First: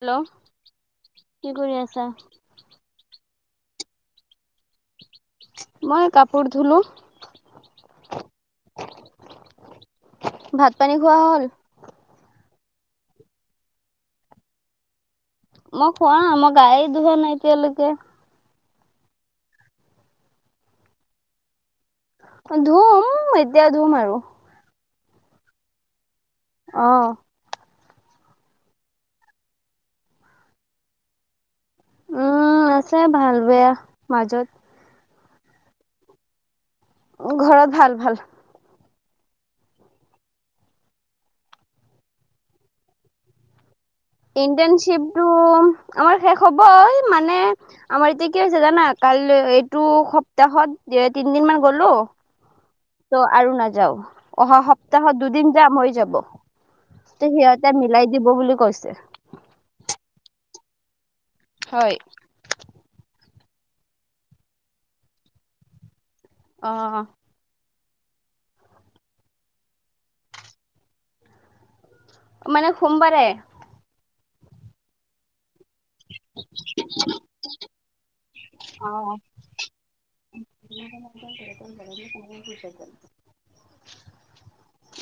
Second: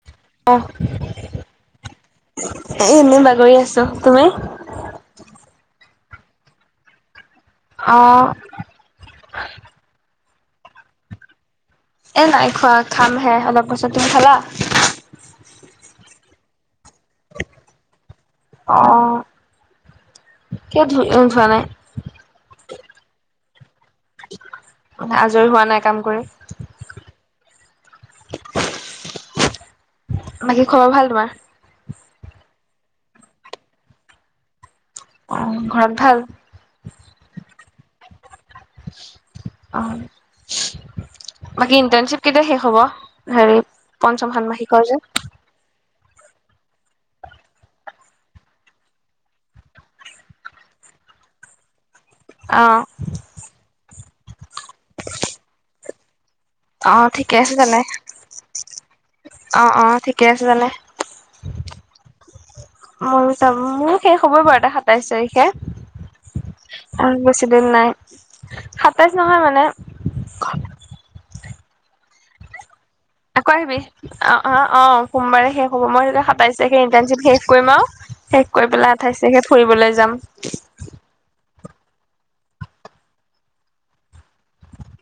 Hello, অহ কি কৰি আছা? এ', এনে বাগৰি আছো। তুমি? মই কাপোৰ ধুলো। অ', ভাত পানী খোৱা হ'ল। এ', নাই খোৱা খাম হে, অলপ পাছত তুমি খালা? মই খোৱা মই গায়ে ধোৱা নাই এতিয়ালৈকে। অ', কিয় [unintelligible] ধোৱা নাই। ধোম এতিয়া ধোম আৰু আজৰি হোৱা নাই, কাম কৰি। অ', বাকী খবৰ ভাল তোমাৰ? উম', আছে ভাল, বেয়া মাজত। অ', ঘৰত ভাল? ঘৰত ভাল ভাল। অ', বাকী ইণ্টাৰণশ্বিপ কেইটায়া শেষ হ'ব? হেৰি, পঞ্চম ষান্মাসিকৰ যে ইণ্টাৰ্ণশ্বিপটো আমাৰ শেষ হ'বই মানে, আমাৰ এতিয়া কি হৈছে জানা কালৈ এইটো সপ্তাহত তে তিনদিন মান গ'লো। অ', ত',, আৰু নাযাও, অহা সপ্তাহত দুদিন যাম হৈ যাব। অ ত', ঠিকে সিহঁতে মিলাই দিব বুলি কৈছে। অঁ অঁ ঠিকে আছে তেনে। হয়। ময়ো যাম মোৰো শেষ হ'বই বাৰু এটা সাতাইশ তাৰিখে। অ', উম বেছি দিন নাই, সাতাইছ নহয় মানে মানে সোমবাৰে। পাৰিবি, অ অ অ সোমবাৰে শেষ হ'ব মই তেতিয়া সাতাইশ তাৰিখে ইটাৰশ্বিপ শেষ কৰিম আও শেষ কৰি পেলাই আঠাইছ তাৰিখে ফুৰিবলৈ যাম।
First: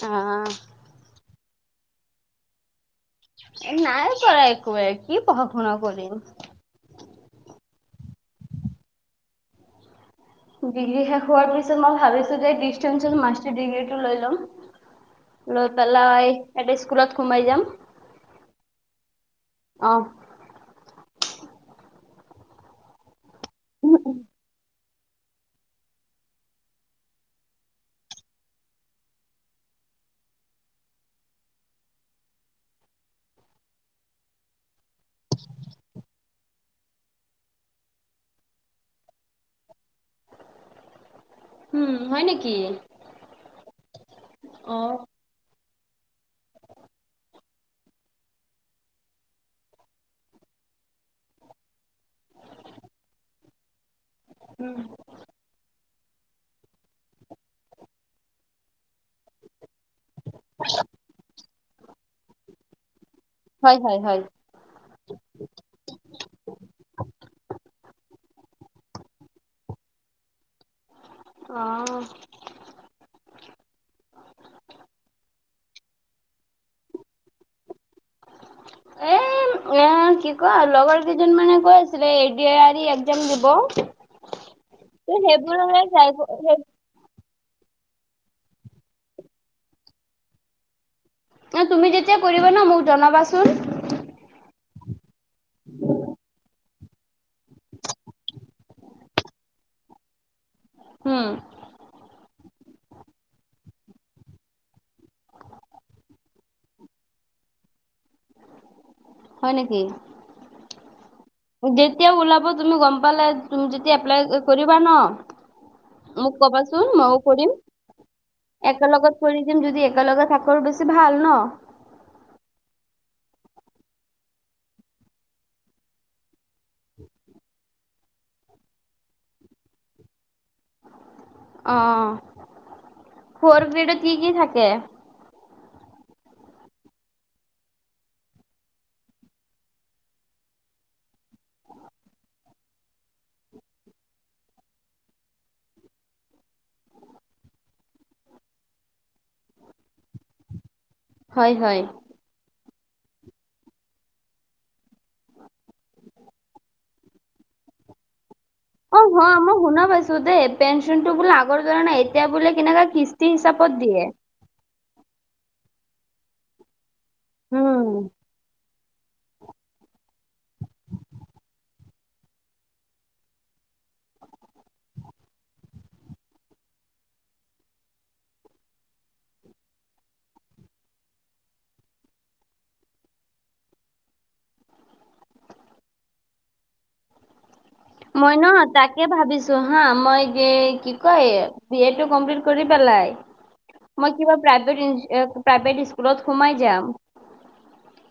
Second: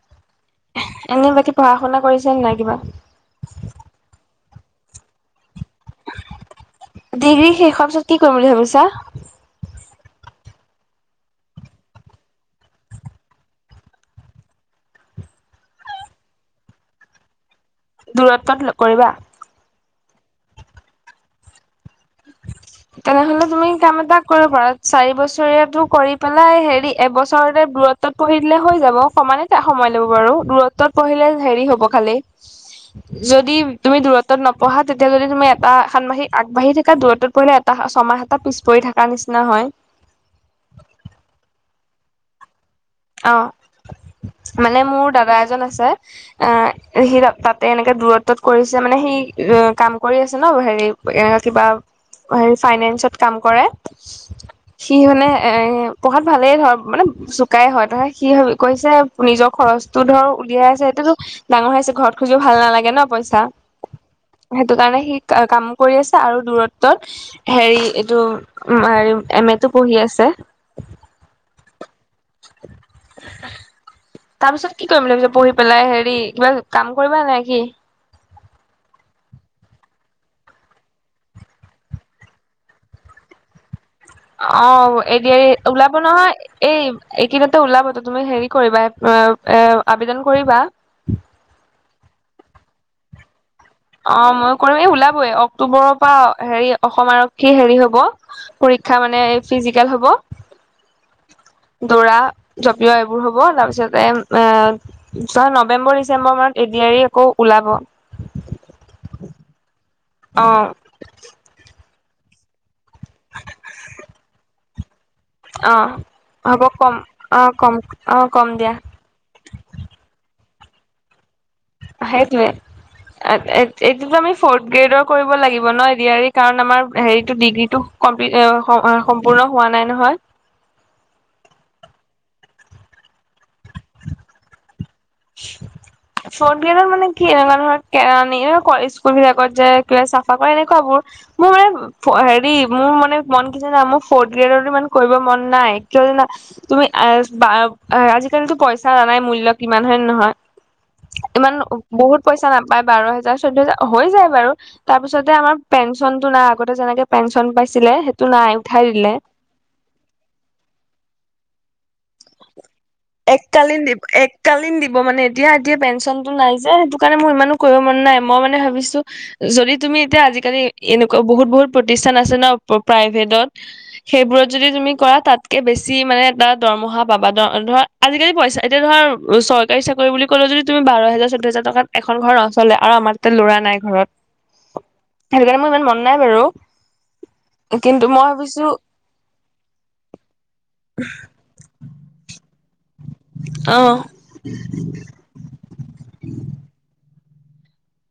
[inaudible] অহ। এনেই বাকী পঢ়া-শুনা কৰিছে নে নাই কিবা? এই নাই কৰা একোৱে কি পঢ়া-শুনা কৰিম। ডিগ্ৰী শেষ হোৱাৰ পিছত কি কৰিম বুলি ভাবিছা? ডিগ্ৰী শেষ হোৱাৰ পিছত মই ভাবিছো যে ডিচটেন্সত মাষ্টাৰ ডিগ্ৰীটো লৈ ল'ম। লৈ পেলাই এ ডি স্কুলত সোমাই যাম। দূৰত্বত কৰিবা? অহ। তেনেহলে তুমি কাম এটা কৰিব পাৰা চাৰি বছৰীয়াটো কৰি পেলাই হেৰি এবছৰতে দূৰত্বত পঢ়ি দিলে হৈ যাব, সমানে এ সময় ল'ব বাৰু, দূৰত্বত পঢ়িলে হেৰি হ'ব খালি [inaudible] যদি তুমি দূৰত্বত নপঢ়া তেতিয়া যদি তুমি এটা সানমাসিক আগবাঢ়ি থাক এটা দূৰ দূৰতত পৰিলে এটা ছমাহ এটা পিছ পৰি থকাৰ নিচিনা হয়। উম হয় নেকি? অঁ, মানে অ মোৰ দাদা এজন আছে অ সি তাতে এনেকে দূৰত্বত কৰিছে মানে সি অ কাম কৰি আছে ন হেৰি এ কিবা হেৰি ফাইনেন্সত কাম কৰে। সি মানে এ পঢ়াত ভালেই ধৰ মানে চোক কাই হয়, ত সি কৈছে নিজৰ খৰচটো ধৰ উলিয়াই আছে সেইটোতো ডাঙৰ হৈ আহিছে ঘৰত খুজিও ভাল নালাগে ন পইচা। হয় হয় হয়। সেইটো কাৰণে সি কাম কৰি আছে আৰু দূৰত্বত হেৰি এইটো উম এম এ টো পঢ়ি আছে। অহ। [inaudible] তাৰপিছত কি কৰিম ভাবিছা পঢ়ি পেলাই হেৰি কিবা কাম কৰিবা নে কি? এ এ কি ক লগৰ কেইজন মানে কৈ আছিলে এ দি আৰ ই একজাম দিব। অ এ ত' দি আৰ ই সেইবোৰলে ওলাব নহয় যাই এই এইকেইদিনতে ওলাবতো তুমি হেৰি কৰিবা এ এ আবেদন কৰিবা। এ তুমি যেতিয়া কৰিবা ন মোক জনাবাচোন। অ মই কৰিম, এই ওলাবই অক্টোবৰৰ পৰা হেৰি অসম আৰক্ষী হেৰি হব। পৰীক্ষা মানে ফিজিকেল হ'ব। হুম। দৌৰা, জপিওৱা এইবোৰ হ'ব তাৰপিছতে এ জৰ নৱেম্বৰ ডিচেম্বৰ মানত এ দি আৰ ই আকৌ ওলাব। [inaudible] হয় নেকি? অ'। যেতিয়া ওলাব তুমি গম পালে, তুমি যেতিয়া এপ্লাই কৰিবা ন অ মোক হ'ব ক'বাচোন কম মইও অ কৰিম, কম অ কম দিয়া একেলগত কৰি দিম যদি একেলগে থাকো আৰু বেছি ভাল ন? সেইতোৱে। এ-এ-এইটোতো আমি ফৰ্থ গ্ৰেডৰ কৰিব লাগিব ন? এ দি আৰ ই কাৰণ আমাৰ হেৰিটো ডিগ্ৰীটো কমপ্লিট অ'-সম্পূৰ্ণ হোৱা নাই নহয়। অ', ফৰ গ্ৰেডত কি কি থাকে? [inaudible] ফ্ৰট গ্ৰেদৰ মানে কি এনেকুৱা ধৰ কেৰানী, এ স্কুল বিলাকত যোয় কিবা চাফা কৰে, এনেকুৱা বোৰ। মোৰ মানে হেৰি মোৰ মানে মন কি জানা? মোৰ ফৰ্থ গ্ৰেডৰো ইমান কৰিব মন নাই, কিয় জানা? তুমি আজ-বা-আজিকালিতো পইচা জানাই মূল্য কি ইমান হয়ন নহয়? হয় ইমান হয় বহুত পইচা নাপায় বাৰ হেজাৰ, চৈধ্য হেজাৰ, হৈ যায় বাৰু। তাৰ পিছতে আমাৰ পেঞ্চনতটো নাই, আগতে যেনেকে পেঞ্চন পাইছিলে সে তো নাই উঠাই দিলে অ' হয়, মই শুনা পাইছো দেই পেঞ্চন টো বোলে আগৰ দৰে নাই এতিয়া বোলে কেনেকা কিচ এক কালীন দিব, এক কালীন দিব মানে এতিয়া, এতিয়া পেঞ্চনতটো নাই যে সেইটো টো কাৰণে মোৰ ইমানো কৰিব উম মন নাই, মই মানে ভাবিছোঁ‌ যদি তুমি এতিয়া আজিকালি এনেকুৱা বহুত বহুত প্ৰতিষ্ঠান আছে ন প্ৰাইভেটত? সেইবোৰত যদি তুমি কৰা তাতকে বেছি মানে এটা দৰমহা পাবা, দ-ধৰা আজিকালি পইচা এতিয়া ধৰা চৰকাৰী চাকৰি বুলি ক'লেও যদি তুমি বাৰ, হাজাৰ চৈধ্য হাজাৰ, টকাত এখন ঘৰ নচলে, আৰু আমাৰ ল'ৰা নাই ঘৰত, সেইটো কাৰণে মোৰ ইমান মন নাই বাৰু। কিন্তু মই ন ভাবিছো তাকে ভাবিছো হা, মই যে, কি কয়? বি এ টো কম্পিল্ট কৰি পেলাই অ মই কিবা প্ৰাইভেট ইন এ প্ৰাইভেট স্কুলত সোমাই যাম।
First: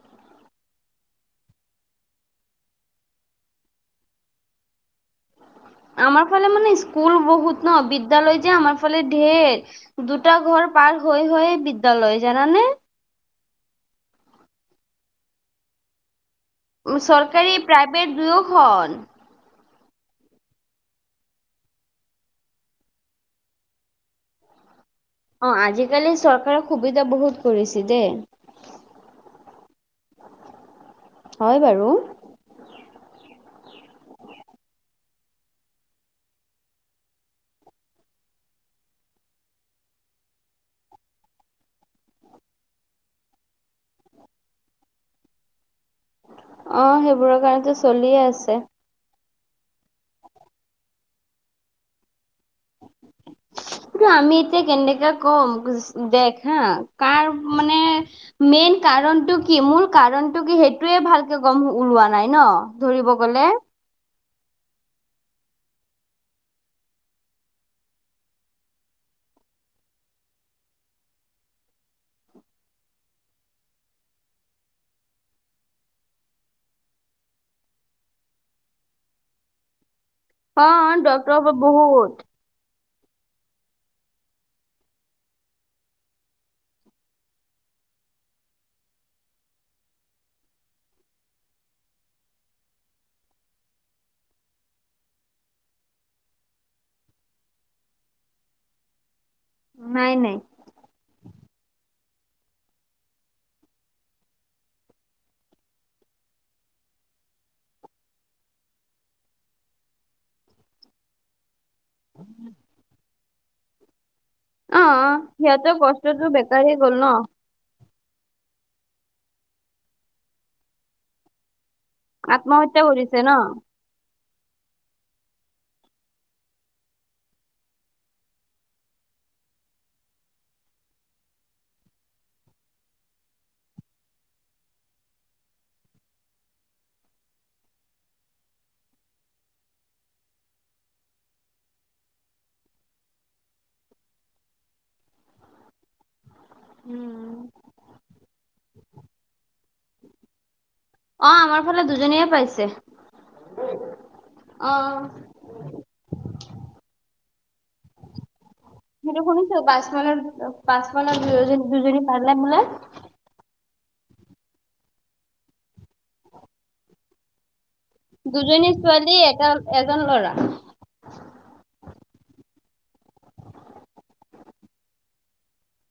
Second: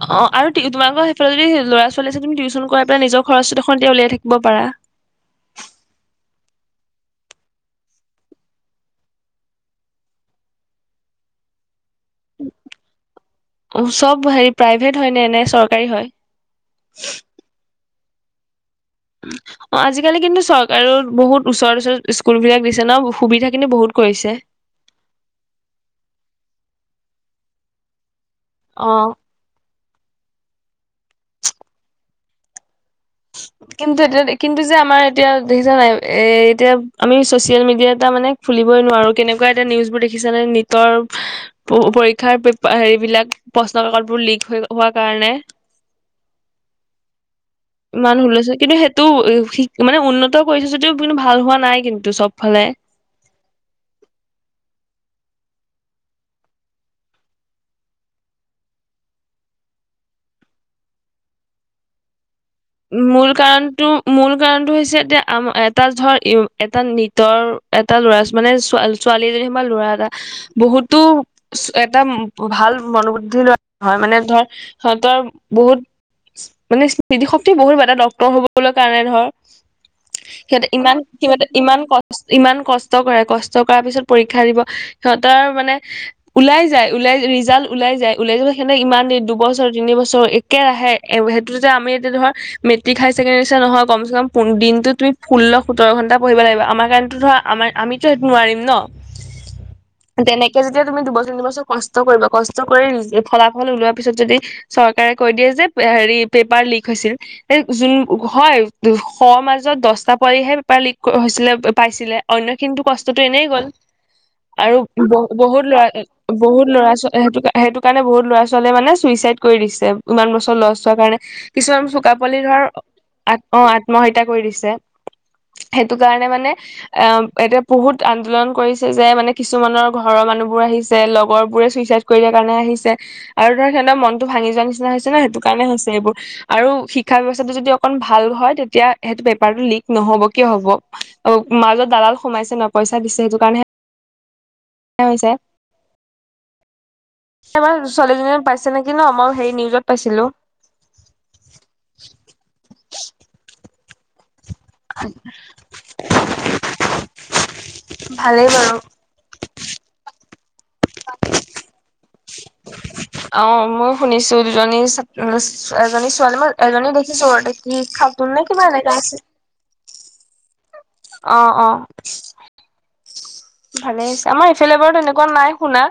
অ', আৰু তোমালোকৰ সেইাফালে যদি ল'ৰা-ছোৱালী আছে তুমি তিউচন কৰাই পেলাই নিজৰ খৰচটো দেখোন এতিয়া উলিয়াই থাকিব পাৰা। আমাৰ ফালে মানে স্কুল বহুত ন, বিদ্যালয় যে আমাৰ ফালে ধেৰ। দুটা ঘৰ পাৰ হৈ হৈয়ে বিদ্যালয়, জানানে? চব হেৰি প্ৰাইভেট হয় নে, নে চৰকাৰী হয়? চৰকাৰী, প্ৰাইভেট দুয়োখন। [inaudible] অ', আজিকালি কিন্তু চৰকাৰেও বহুত ওচৰত ওচৰত স্কুল বিলাক দিছে ন? সুবিধা কিন্তু বহুত কৰিছে। অ', আজিকালি চৰকাৰে সুবিধা বহুত কৰিছে দেই। অ'। হয় বাৰু। কিন্তু এতিয়া কিন্তু যে আমাৰ এতিয়া দেখিছা নাই? এ এতিয়া আমি চচিয়েল মিডিয়া এটা মানে খুলিবই নোৱাৰো কেনেকুৱা এটা নিউজ বোৰ দেখিছানে? নিতৰ প-পৰীক্ষাৰ পেপা হেৰিবলাক প্ৰশ্ন কাকত বোৰ লিক হৈ-হোৱা কাৰণে অ', সেইবোৰ কাৰনেটো চ ইমান হুলস্থূল, কিন্তু সেইটো মানে উন্নত কৰিছে যদিও কিন্তু ভাল হোৱা নাই কিন্তু চবফালে। কিন্ত আমি এতিয়া কেনেকে কম? দেখ হা কাৰ মানে মেইন কাৰণটো কি, মূল কাৰণটো কি সেইটোয়ে ভালকে গম ওলোৱা নাই ন? ধৰিব মূল গলে কাৰণটো মূল কাৰণটো হৈছে, এতিয়া আমৰ এটা ধৰ এটা নিটৰ এটা ল'ৰা মানে ছোৱালী ছোৱালীজনী সিমান ল'ৰা এটা বহুতো এটা ভাল মনোবুদ্ধি লোৱা হয়। মানে ধৰ সিঁহতৰ বহুত মানে স্মৃতি শক ক্তি বহুত হ'ব ডক্তৰ হ'বলৈ কাৰণে ধৰ, অ সিহঁতে ইমান সিহঁতে ডক্তৰ ইমান বহুত কষ্ট ইমান কষ্ট কৰে, কষ্ট কৰা পিছত পৰীক্ষা দিব। সিহঁতৰ মানে ওলাই যায় ওলাই ৰিজাল্ট ওলাই যাই, ওলাই যাব সেনেক ইমান দি দুবছৰ তিনিবছৰ একেৰাহে এ সেইটোতে আমি এতিয়া ধৰ মেট্ৰিক হায়াৰ ছেকণ্ডেৰী নিচিনা নহয়, কম চে কম দিনটোত তুমি ষোল্ল সোতৰ ঘণ্টা পঢ়িব লাগিব। আমাৰ কাৰণেতো ধৰ আমাৰ। আমিতো হেইটো নোৱাৰিম ন? নাই নাই তেনেকে যেতিয়া তুমি দুবছৰ তিনিবছৰ কষ্ট কৰিবা, কষ্ট কৰি ফলাফল ওলোৱা পিছত যদি চৰকাৰে কৈ দিয়ে যে হেৰি পেপাৰ লিক হৈছিল। যোন হয় শৰ মাজত দহটা পহে পেপাৰ লিক হৈছিলে। পাইছিলে, অন্যখিনিৰতো কষ্টতোটো এনেই গ'ল? আৰু অ বহু বহুত সিহঁতৰ লৰা কষ্টটো বেকাৰী বহুত ল'ৰা গ'ল ন ছো সেইটো কা সেইটো কাৰণে বহুত ল'ৰা ছোৱালীয়ে মানে চুইচাইড কৰি দিছে, ইমান বছৰ লষ্ট হোৱাৰ কাৰণে কিছুমান চোকাপোৱালি ধৰ আত্মহত্যা কৰিছে ন আ অ আত্মহত্যা কৰি দিছে। সেইটো কাৰণে মানে অ' এতিয়া বহুত আন্দোলন কৰিছে, যে মানে কিছুমানৰ ঘৰৰ মানুহ বোৰ আহিছে লগৰ বোৰে চুইচাইড কৰি দিয়াৰ কাৰণে আহিছে। আৰু ধৰ সিহঁতৰ মনতটো ভাঙি যোৱা নিচিনা হৈছে ন, সেইটো কাৰণে হৈছে এইবোৰ। আৰু শিক্ষা ব্যৱস্থাটো যদি অকন ভাল হয় তেতিয়া সেইটো পেপাৰটো লিক নহ'ব, কিয় হ'ব। অ' মাজত দালাল সোমাইছে ন পইচা দিছে। সেইটো কাৰণে এইয়া হৈছে। উম। এইবাৰ ছোৱালী এজনীয়ে পাইছে নেকি ন, মই হেৰি নিউজত পাইছিলো? অ' আমাৰ ফালে দুজনীয়ে পাইছে। অ [inaudible] ভালে বাৰু। সিটো শুনিছো পাঁচ মাইলত পাঁচ মাইলত দুজনী পালে বোলে। অ', মই শুনিছোঁ, দুজনী ছাত্ৰ এজনী ছোৱালী মই এজনী দেখিছোঁ। উম, খাতোন নে কিবা দুজনী এনেকা ছোৱালী আছে। এটা এজন ল'ৰা। অ', অ'। ভালে হৈছে, আমাৰ এইফেলে বাৰু তেনেকুৱা নাই শুনা।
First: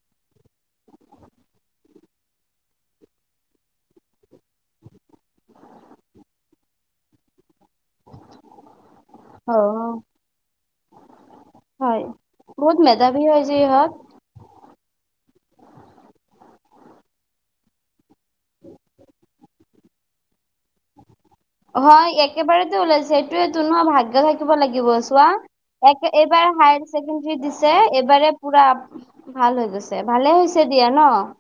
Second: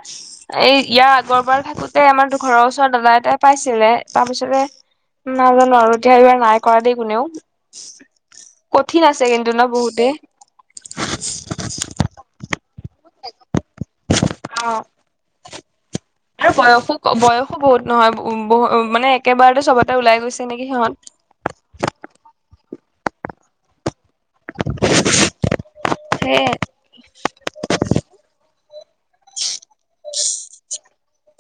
এই ইয়াৰ আগৰ বাৰ থাকোতে আমাৰ তোৰ ঘৰৰ ওচৰত দাদা এটাই পাইছিলে। তাৰ পিছতে নাজানো আৰু এতিয়া এই বাৰ নাই কৰা দেই কোনেওঁ, কঠিন আছে কিন্তু অ ন' বহুত। হয়, বহুত মেধাবী হয় যে ইহঁত। অ'। আৰু বয়সো বয়সো বহুত নহয়। উম, বহ মানে একেবাৰতে চবতে ওলাই গৈছে নেকি সিহঁত। হয়, একেবাৰতে ওলাইছে সেইটোৱেটো ন' ভাগ গ্য থাকিব লাগিব, চোৱা এক সেয়ে এইবাৰে হায়াৰ ছেকেণ্ডৰী দিছে এইবাৰে পুৰা ভাল হৈ গৈছে। ভালে হৈছে দিয়া ন'?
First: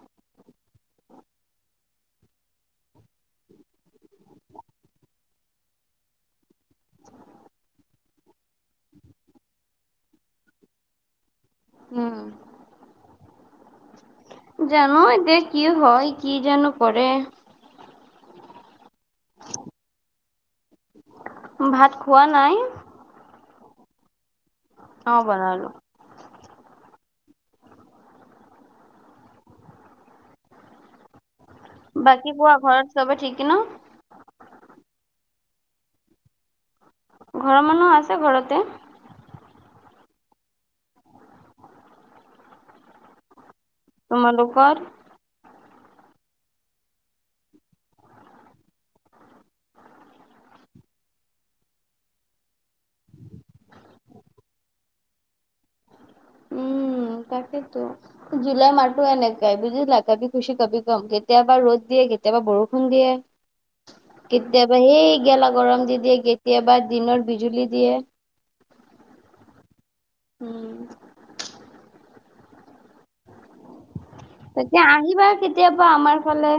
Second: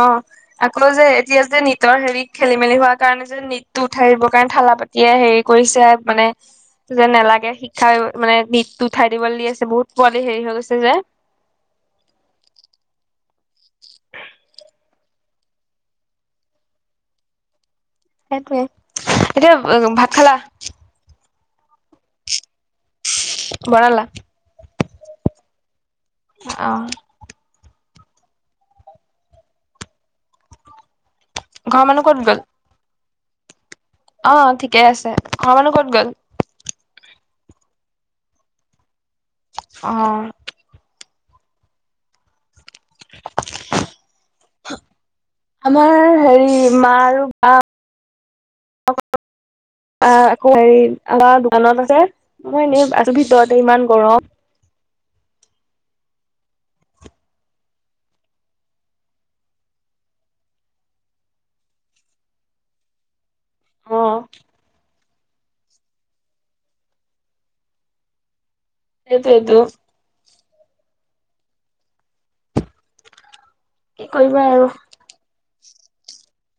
অ'। আকৌ যে এতিয়া যে নীটৰ হেৰিত খেলি মেলি হোৱা কাৰণে যে নীটটো উঠাই দিব। কাৰণ থালা পাত তিয়ে হেৰি কৰিছে মানে যে নালাগে শিক্ষা মানে নীটটো উঠাই দিবলৈ দি আছে, বহুত পোৱালি হেৰি হৈ গৈছে যে। উম। [inaudible] জানই যে কি হয় কি জানো কৰে। সেইটোৱে, [unintelligible] ভাত খালা? ভাত খোৱা নাই। বনালা? অ', বনালোঁ। আহ। ঘৰৰ মানুহ ক'ত বাকি গ'ল? কোৱা ঘৰত চবে ঠিক ন'? অ', ঠিকে আছে। ঘৰৰ মানুহ ক'ত গ'ল? ঘৰৰ মানুহ আছে ঘৰতে। অ'। তোমালোকৰ আমাৰ হেৰি মা আৰু বা [inaudible] বা আকৌ হেৰি আমাৰ দোকানত আছে। মই এনে আছোঁ ভিতৰতে ইমান গৰম। উম, তাকেইতো। জুলাই মাহটো এনেকাই বুজিছিলা কবি খুচি কবি গম। কেতিয়াবা ৰ'দ দিয়ে কেতিয়াবা বৰষুণ দিয়ে। অ', কেতিয়াবা হে গেলা গৰম দি দিয়ে, কেতিয়াবা দিনত বিজুলী দিয়ে। সেইটোৱেইটো। উম। কি কৰিবা আৰু। তেতিয়া আহিবা কেতিয়াবা আমাৰ ফালে।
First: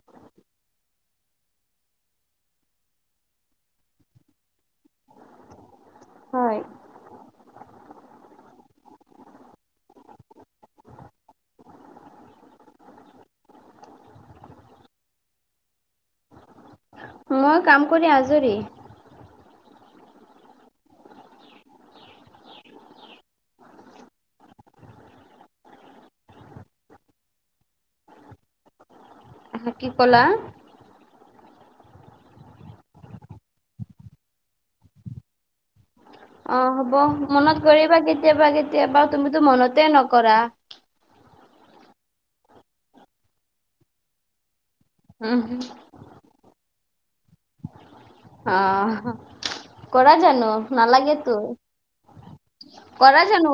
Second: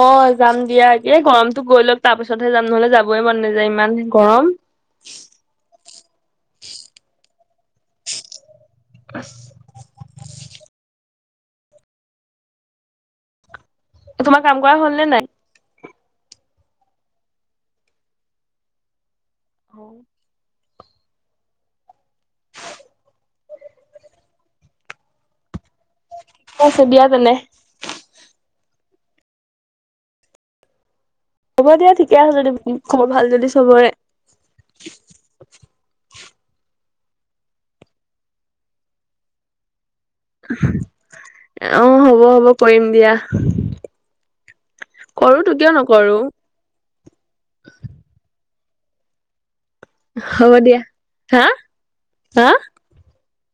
অ' যাম দিয়া। এ, গৰমতো গৈ লওক তাৰপিছতহে যাম নহ'লে যাবই মন নাযায় ইমান গৰম। হয়। [inaudible] এ, তোমাৰ কাম কৰা হ'ল নে নাই? মই কাম কৰি আজৰি। [inaudible] [inaudible] থৈছো দিয়া তেনে হা কি ক'লা? হ'ব দিয়া ঠিকে আছে যদি খবৰ ভাল যদি চবৰে। অ' হ'ব। মনত কৰিবা কেতিয়াবা কেতিয়াবা তুমিতো মনতে নকৰা। অ' হ'ব হ'ব কৰিম দিয়া। কৰো উম হ তো কিয় নকৰো আহ কৰা জানো হ'ব দিয়া নালাগে তো, হা হা কৰা জানো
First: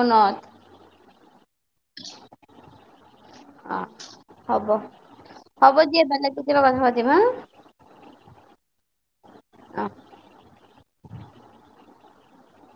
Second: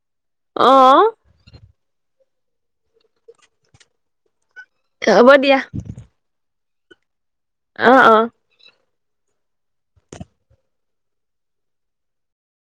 মনত? অ'। অ' হ'ব হ'ব দিয়া বেলেক দিনা কথা পাতিম হা। অ' অ'। অ'।